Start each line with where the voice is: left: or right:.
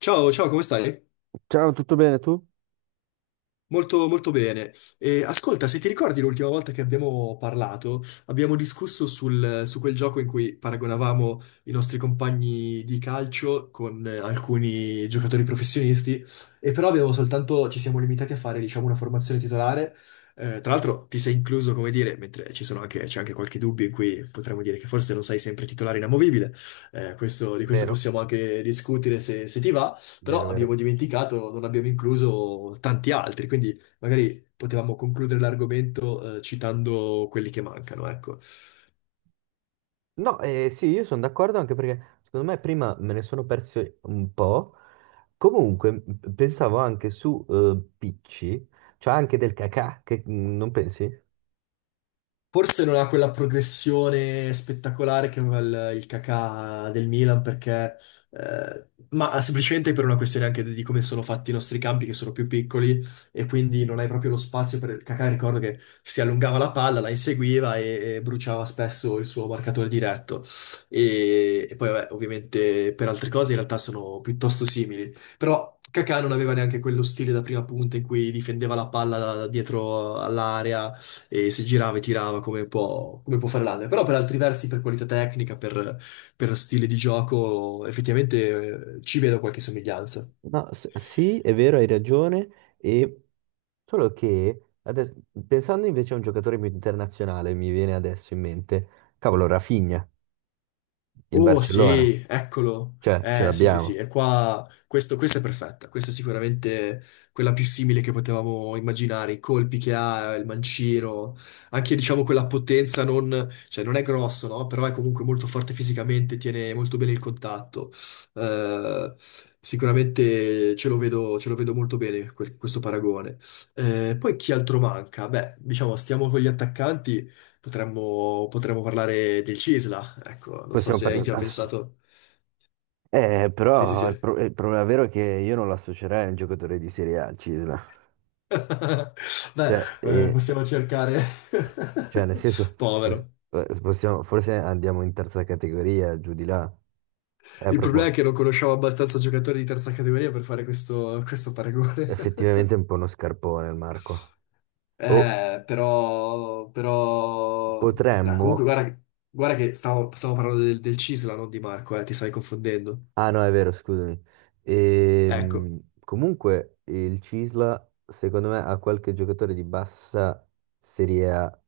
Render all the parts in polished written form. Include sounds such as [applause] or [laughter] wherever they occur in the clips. left: Ciao, ciao, come stai?
right: Ciao, tutto bene tu?
left: Molto, molto bene. E, ascolta, se ti ricordi l'ultima volta che abbiamo parlato, abbiamo discusso su quel gioco in cui paragonavamo i nostri compagni di calcio con alcuni giocatori professionisti, e però abbiamo soltanto, ci siamo limitati a fare, diciamo, una formazione titolare. Tra l'altro ti sei incluso, come dire, mentre ci sono anche, c'è anche qualche dubbio in cui potremmo dire che forse non sei sempre titolare inamovibile. Di questo
right: Vero,
left: possiamo anche discutere se ti va,
right: vero,
left: però
right: vero.
left: abbiamo dimenticato, non abbiamo incluso tanti altri, quindi magari potevamo concludere l'argomento citando quelli che mancano, ecco.
right: No, sì, io sono d'accordo anche perché secondo me prima me ne sono persi un po'. Comunque, pensavo anche su Picci, cioè anche del cacà, che non pensi?
left: Forse non ha quella progressione spettacolare che aveva il Kakà del Milan, perché, ma semplicemente per una questione anche di come sono fatti i nostri campi, che sono più piccoli, e quindi non hai proprio lo spazio per il Kakà. Ricordo che si allungava la palla, la inseguiva e bruciava spesso il suo marcatore diretto. E poi, vabbè, ovviamente per altre cose in realtà sono piuttosto simili. Però Kakà non aveva neanche quello stile da prima punta in cui difendeva la palla dietro all'area e si girava e tirava come può fare l'Under. Però per altri versi, per qualità tecnica, per stile di gioco, effettivamente ci vedo qualche somiglianza.
right: No, sì, è vero, hai ragione. E solo che adesso- pensando invece a un giocatore più internazionale, mi viene adesso in mente, cavolo, Rafinha, il
left: Oh
right: Barcellona,
left: sì, eccolo.
right: cioè ce
left: Eh sì sì sì,
right: l'abbiamo.
left: e qua questa è perfetta, questa è sicuramente quella più simile che potevamo immaginare, i colpi che ha, il mancino, anche diciamo quella potenza non, cioè non è grosso, no? Però è comunque molto forte fisicamente, tiene molto bene il contatto. Eh, Sicuramente ce lo vedo molto bene questo paragone. Poi chi altro manca? Beh, diciamo stiamo con gli attaccanti, potremmo parlare del Cisla. Ecco, non so
right: Possiamo
left: se hai
right: parlare.
left: già pensato. Sì, sì,
right: Però
left: sì.
right: il,
left: [laughs]
right: pro- il problema vero è che io non lo associerei a un giocatore di Serie A, al Cisla.
left: Beh,
right: Cioè, eh,
left: possiamo cercare.
right: cioè, nel senso,
left: [laughs] Povero.
right: forse andiamo in terza categoria, giù di là. È
left: Il problema è
right: proprio
left: che non conosciamo abbastanza giocatori di terza categoria per fare questo paragone.
right: effettivamente
left: [laughs]
right: un po' uno scarpone il Marco. O
left: Però... no, comunque,
right: potremmo.
left: guarda, guarda che stavo parlando del Cisla, non di Marco, ti stai confondendo.
right: Ah no, è vero, scusami.
left: Ecco.
right: Comunque il Cisla, secondo me, ha qualche giocatore di bassa Serie A,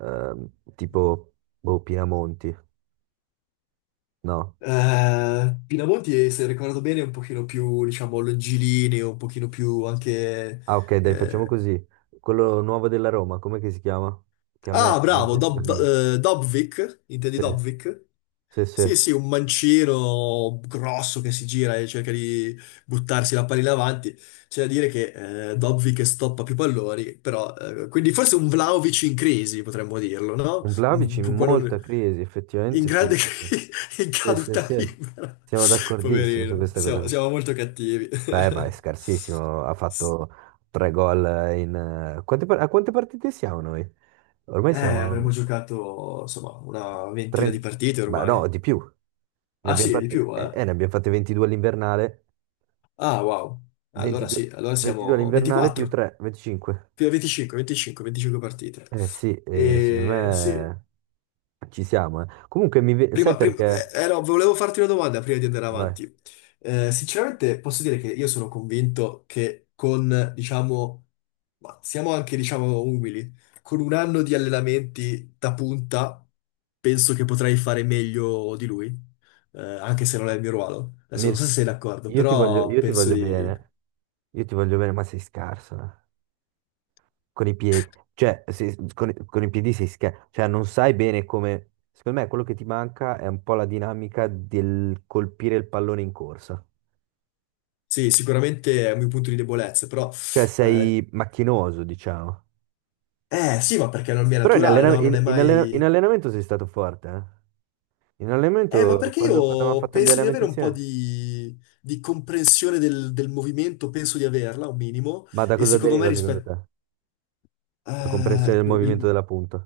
right: ehm, tipo boh, Pinamonti, no?
left: Pinamonti, se ricordo bene, è un pochino più, diciamo, longilineo, un pochino più anche
right: Ah, ok, dai, facciamo
left: eh,
right: così. Quello nuovo della Roma, com'è che si chiama? Che a me
left: ah,
right: non
left: bravo,
right: piace per niente.
left: Dobvik, intendi
right: Sì,
left: Dobvik?
right: sì, sì.
left: Sì,
right: Un
left: sì, un mancino grosso che si gira e cerca di buttarsi la palla in avanti. C'è da dire che Dobvik stoppa più palloni, però... quindi forse un Vlahovic in crisi, potremmo dirlo, no?
right: Vlahovic in molta crisi,
left: In
right: effettivamente sì.
left: grande [laughs] crisi, in
right: Sì, sì,
left: caduta
right: sì.
left: libera.
right: Siamo d'accordissimo su
left: Poverino,
right: questa cosa
left: siamo,
right: qua.
left: siamo molto cattivi. [laughs]
right: Beh, ma è scarsissimo. Ha fatto tre gol in quante partite siamo noi? Ormai siamo
left: Avremmo giocato, insomma, una ventina di
right: 30.
left: partite
right: Ma no,
left: ormai.
right: di più. Ne
left: Ah
right: abbiamo
left: sì, di
right: fatte,
left: più,
right: eh,
left: eh?
right: eh, ne abbiamo fatte 22 all'invernale.
left: Ah, wow. Allora
right: 22,
left: sì, allora
right: 22
left: siamo
right: all'invernale più
left: 24,
right: 3, 25.
left: più 25, 25, 25 partite.
right: Eh sì, secondo
left: E sì,
right: me ci siamo. Comunque, sai
left: prima, prima-
right: perché?
left: no, volevo farti una domanda prima di andare
right: Vai,
left: avanti. Sinceramente posso dire che io sono convinto che con, diciamo, ma siamo anche, diciamo, umili, con un anno di allenamenti da punta, penso che potrei fare meglio di lui. Anche se non è il mio ruolo. Adesso non so
right: Mir-
left: se sei d'accordo, però
right: io ti
left: penso
right: voglio
left: di
right: bene, io ti voglio bene, ma sei scarso, eh. Con i piedi, cioè, con i piedi sei scarso, cioè non sai bene come. Secondo me quello che ti manca è un po' la dinamica del colpire il pallone in corsa.
left: sì, sicuramente è un mio punto di debolezza, però...
right: Cioè
left: Eh,
right: sei macchinoso, diciamo.
left: sì, ma perché non mi è
right: Però in,
left: naturale,
right: allena-
left: no? Non
right: in-
left: è
right: in allena- in
left: mai...
right: allenamento sei stato forte, eh. In
left: Ma
right: allenamento,
left: perché
right: quando abbiamo
left: io
right: fatto gli
left: penso di
right: allenamenti
left: avere un po'
right: insieme.
left: di comprensione del movimento, penso di averla, un minimo,
right: Ma da
left: e
right: cosa
left: secondo me
right: deriva secondo te?
left: rispetto...
right: La
left: eh,
right: comprensione del movimento
left: il-
right: della punta?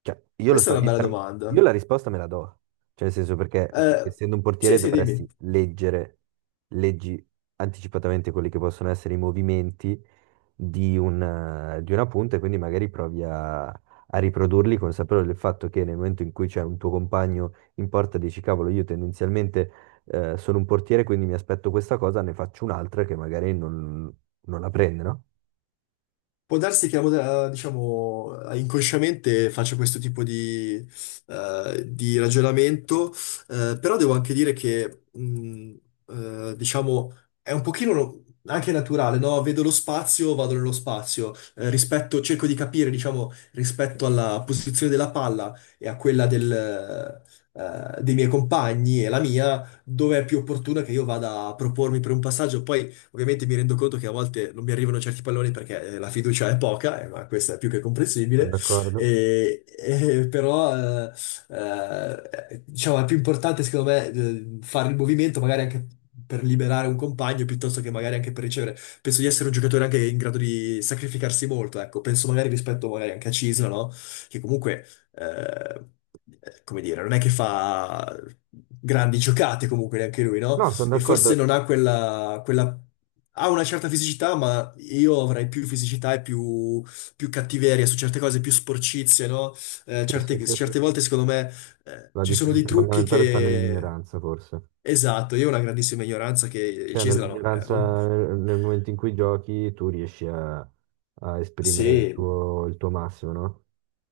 right: Cioè, io lo
left: questa è
right: so,
left: una
right: io,
left: bella
right: per- io
left: domanda.
right: la risposta me la do. Cioè, nel senso perché, cioè,
left: Eh,
right: essendo un portiere,
left: sì, sì, dimmi.
right: dovresti leggere, leggi anticipatamente quelli che possono essere i movimenti di una punta e quindi magari provi a riprodurli consapevole del fatto che nel momento in cui c'è un tuo compagno in porta dici, cavolo, io tendenzialmente sono un portiere, quindi mi aspetto questa cosa, ne faccio un'altra che magari non la prende, no?
left: Può darsi che, diciamo, inconsciamente faccia questo tipo di ragionamento, però devo anche dire che, diciamo, è un pochino no, anche naturale, no? Vedo lo spazio, vado nello spazio. Rispetto, cerco di capire, diciamo, rispetto alla posizione della palla e a quella dei miei compagni dove è più opportuna che io vada a propormi per un passaggio. Poi ovviamente mi rendo conto che a volte non mi arrivano certi palloni perché la fiducia è poca, ma questo è più che
right: Sono
left: comprensibile,
right: d'accordo.
left: e [laughs] però eh, diciamo è più importante secondo me fare il movimento magari anche per liberare un compagno piuttosto che magari anche per ricevere. Penso di essere un giocatore anche in grado di sacrificarsi molto, ecco, penso magari rispetto magari anche a Cisla, no? Che comunque... eh, come dire, non è che fa grandi giocate comunque neanche lui, no?
right: No, sono
left: E forse
right: d'accordo.
left: non ha quella, quella... ha una certa fisicità, ma io avrei più fisicità e più, più cattiveria su certe cose, più sporcizie, no?
right: Sì, sì, sì, sì,
left: Certe
right: sì.
left: volte, secondo me,
right: La
left: ci sono dei
right: differenza
left: trucchi
right: fondamentale sta
left: che...
right: nell'ignoranza, forse.
left: Esatto, io ho una grandissima ignoranza che il
right: Cioè,
left: Cesare, no,
right: nell'ignoranza, nel momento in cui giochi, tu riesci a esprimere il
left: sì.
right: tuo, il tuo massimo, no?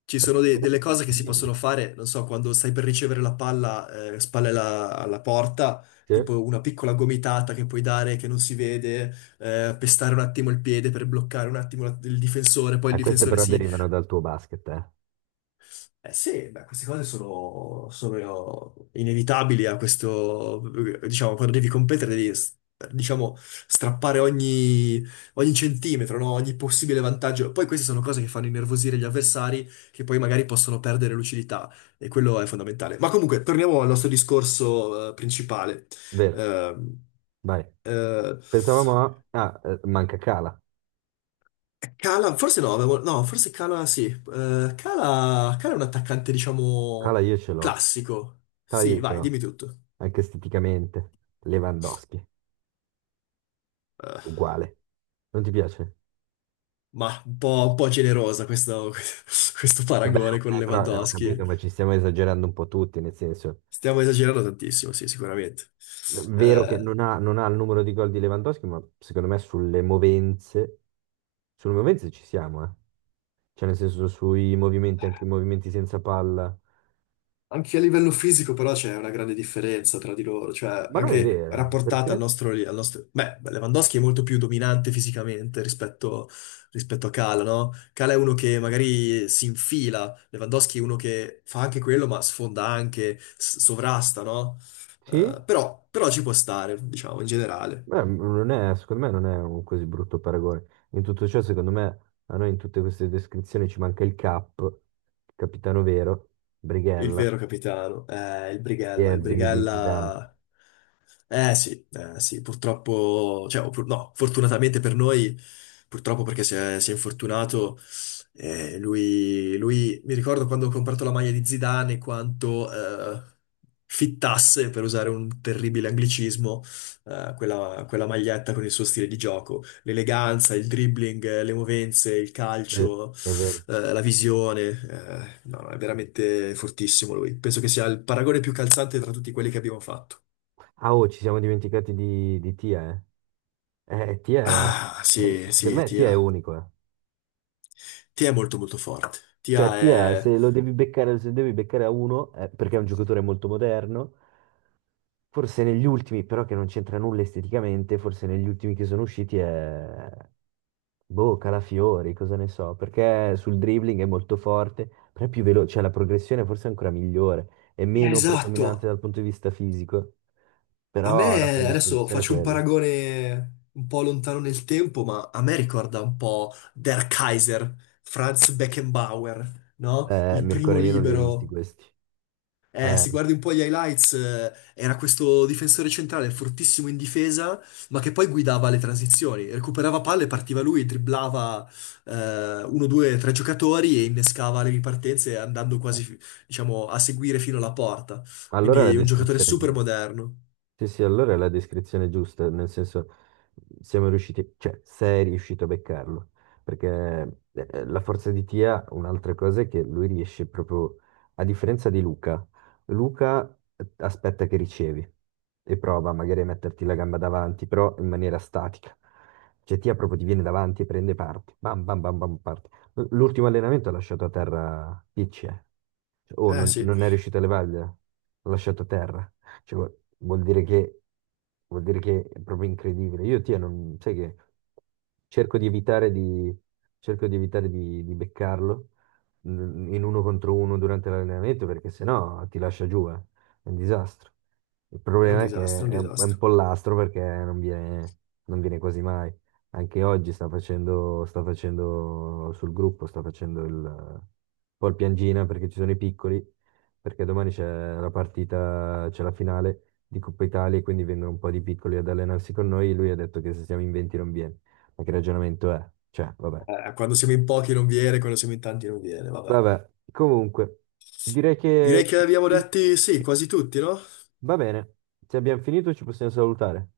left: Ci sono
right: Perché
left: delle
right: magari ti
left: cose che si
right: dimentichi.
left: possono fare, non so, quando stai per ricevere la palla, spalle alla porta,
right: Sì.
left: tipo una piccola gomitata che puoi dare che non si vede, pestare un attimo il piede per bloccare un attimo il difensore, poi il
right: Ah, queste
left: difensore
right: però
left: si
right: derivano dal tuo basket, eh.
left: sì, beh, queste cose sono inevitabili a questo, diciamo, quando devi competere devi, diciamo, strappare ogni, ogni centimetro, no? Ogni possibile vantaggio. Poi queste sono cose che fanno innervosire gli avversari, che poi magari possono perdere lucidità, e quello è fondamentale. Ma comunque, torniamo al nostro discorso, principale.
right: Vero,
left: Ehm,
right: vai.
left: eh,
right: Ah, manca Cala.
left: Cala, forse no, forse Cala sì. Cala, Cala è un attaccante, diciamo,
right: Cala io ce l'ho.
left: classico.
right: Cala
left: Sì,
right: io ce
left: vai,
right: l'ho.
left: dimmi tutto.
right: Anche esteticamente. Lewandowski,
left: Eh,
right: uguale. Non ti piace?
left: ma un po' generosa questo, [laughs] questo
right: Vabbè,
left: paragone con
right: ok, però ho
left: Lewandowski.
right: capito, ma ci stiamo esagerando un po' tutti, nel senso,
left: Stiamo esagerando tantissimo, sì, sicuramente.
right: è vero che
left: Eh,
right: non ha il numero di gol di Lewandowski, ma secondo me sulle movenze ci siamo, eh. Cioè nel senso sui movimenti, anche i movimenti senza palla.
left: Anche a livello fisico però c'è una grande differenza tra di loro, cioè
right: Ma non è
left: anche
right: vero,
left: rapportata al
right: perché?
left: nostro... beh, Lewandowski è molto più dominante fisicamente rispetto, rispetto a Kala, no? Kala è uno che magari si infila, Lewandowski è uno che fa anche quello ma sfonda anche, sovrasta, no?
right: Sì?
left: Però ci può stare, diciamo, in generale.
right: Beh, non è, secondo me non è un così brutto paragone. In tutto ciò, secondo me, a noi in tutte queste descrizioni ci manca il Cap, il capitano vero,
left: Il
right: Brighella,
left: vero capitano,
right: che
left: Il
right: è Zenedine Zidane.
left: Brighella... sì, eh sì, purtroppo, cioè, o pur- no, fortunatamente per noi, purtroppo perché si è infortunato, lui, mi ricordo quando ho comprato la maglia di Zidane, quanto fittasse, per usare un terribile anglicismo, quella maglietta con il suo stile di gioco, l'eleganza, il dribbling, le movenze, il
right: Sì, è
left: calcio,
right: vero.
left: la visione, no, no, è veramente fortissimo lui. Penso che sia il paragone più calzante tra tutti quelli che abbiamo fatto.
right: Ah, oh, ci siamo dimenticati di Tia, eh. Tia,
left: Ah, sì,
right: secondo
left: sì,
right: me Tia
left: Tia.
right: è unico, eh.
left: Tia è molto molto forte.
right: Cioè,
left: Tia
right: Tia,
left: è...
right: se lo devi beccare, se devi beccare a uno, perché è un giocatore molto moderno, forse negli ultimi, però che non c'entra nulla esteticamente, forse negli ultimi che sono usciti è. Boh, Calafiori, cosa ne so, perché sul dribbling è molto forte, però è più veloce, cioè la progressione forse è ancora migliore, è meno
left: esatto.
right: predominante dal punto di vista fisico,
left: A
right: però la
left: me, adesso
right: predisposizione è
left: faccio un
right: quella.
left: paragone un po' lontano nel tempo, ma a me ricorda un po' Der Kaiser, Franz Beckenbauer, no? Il primo
right: Mircone, io non li ho visti
left: libero.
right: questi. Eh,
left: Se guardi un po' gli highlights, era questo difensore centrale fortissimo in difesa, ma che poi guidava le transizioni. Recuperava palle, partiva lui, dribblava uno, due, tre giocatori e innescava le ripartenze andando
right: eh.
left: quasi, diciamo, a seguire fino alla porta.
right: Allora è la
left: Quindi un giocatore
right: descrizione
left: super
right: giusta.
left: moderno.
right: Sì, sì, allora è la descrizione giusta, nel senso siamo riusciti, cioè sei riuscito a beccarlo, perché la forza di Tia, un'altra cosa è che lui riesce proprio, a differenza di Luca, Luca aspetta che ricevi e prova magari a metterti la gamba davanti, però in maniera statica. Cioè Tia proprio ti viene davanti e prende parte, bam bam bam bam parte. L'ultimo allenamento ha lasciato a terra Peach, eh. Cioè, oh,
left: Eh
right: non,
left: sì,
right: non è riuscito a levargliela, l'ha lasciato a terra. Cioè, vuol dire che è proprio incredibile. Io, ti non, sai che cerco di evitare di, cerco di, evitare di beccarlo in uno contro uno durante l'allenamento perché sennò ti lascia giù, eh. È un disastro. Il
left: è un
right: problema è che
left: disastro, è un
right: è un
left: disastro.
right: pollastro perché non viene quasi mai. Anche oggi sta facendo sul gruppo, sta facendo un po' il piangina perché ci sono i piccoli perché domani c'è la partita, c'è la finale di Coppa Italia, e quindi vengono un po' di piccoli ad allenarsi con noi. Lui ha detto che se siamo in 20 non viene. Ma che ragionamento è? Cioè, vabbè.
left: Quando siamo in pochi non viene, quando siamo in tanti non viene, vabbè.
right: Vabbè, comunque, direi che
left: Direi che abbiamo
right: fini-
left: detti sì, quasi tutti, no?
right: va bene. Se abbiamo finito ci possiamo salutare.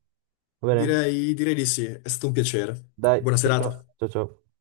right: Va bene?
left: Direi, direi di sì, è stato un piacere.
right: Dai,
left: Buona
right: ciao
left: serata.
right: ciao. Ciao ciao.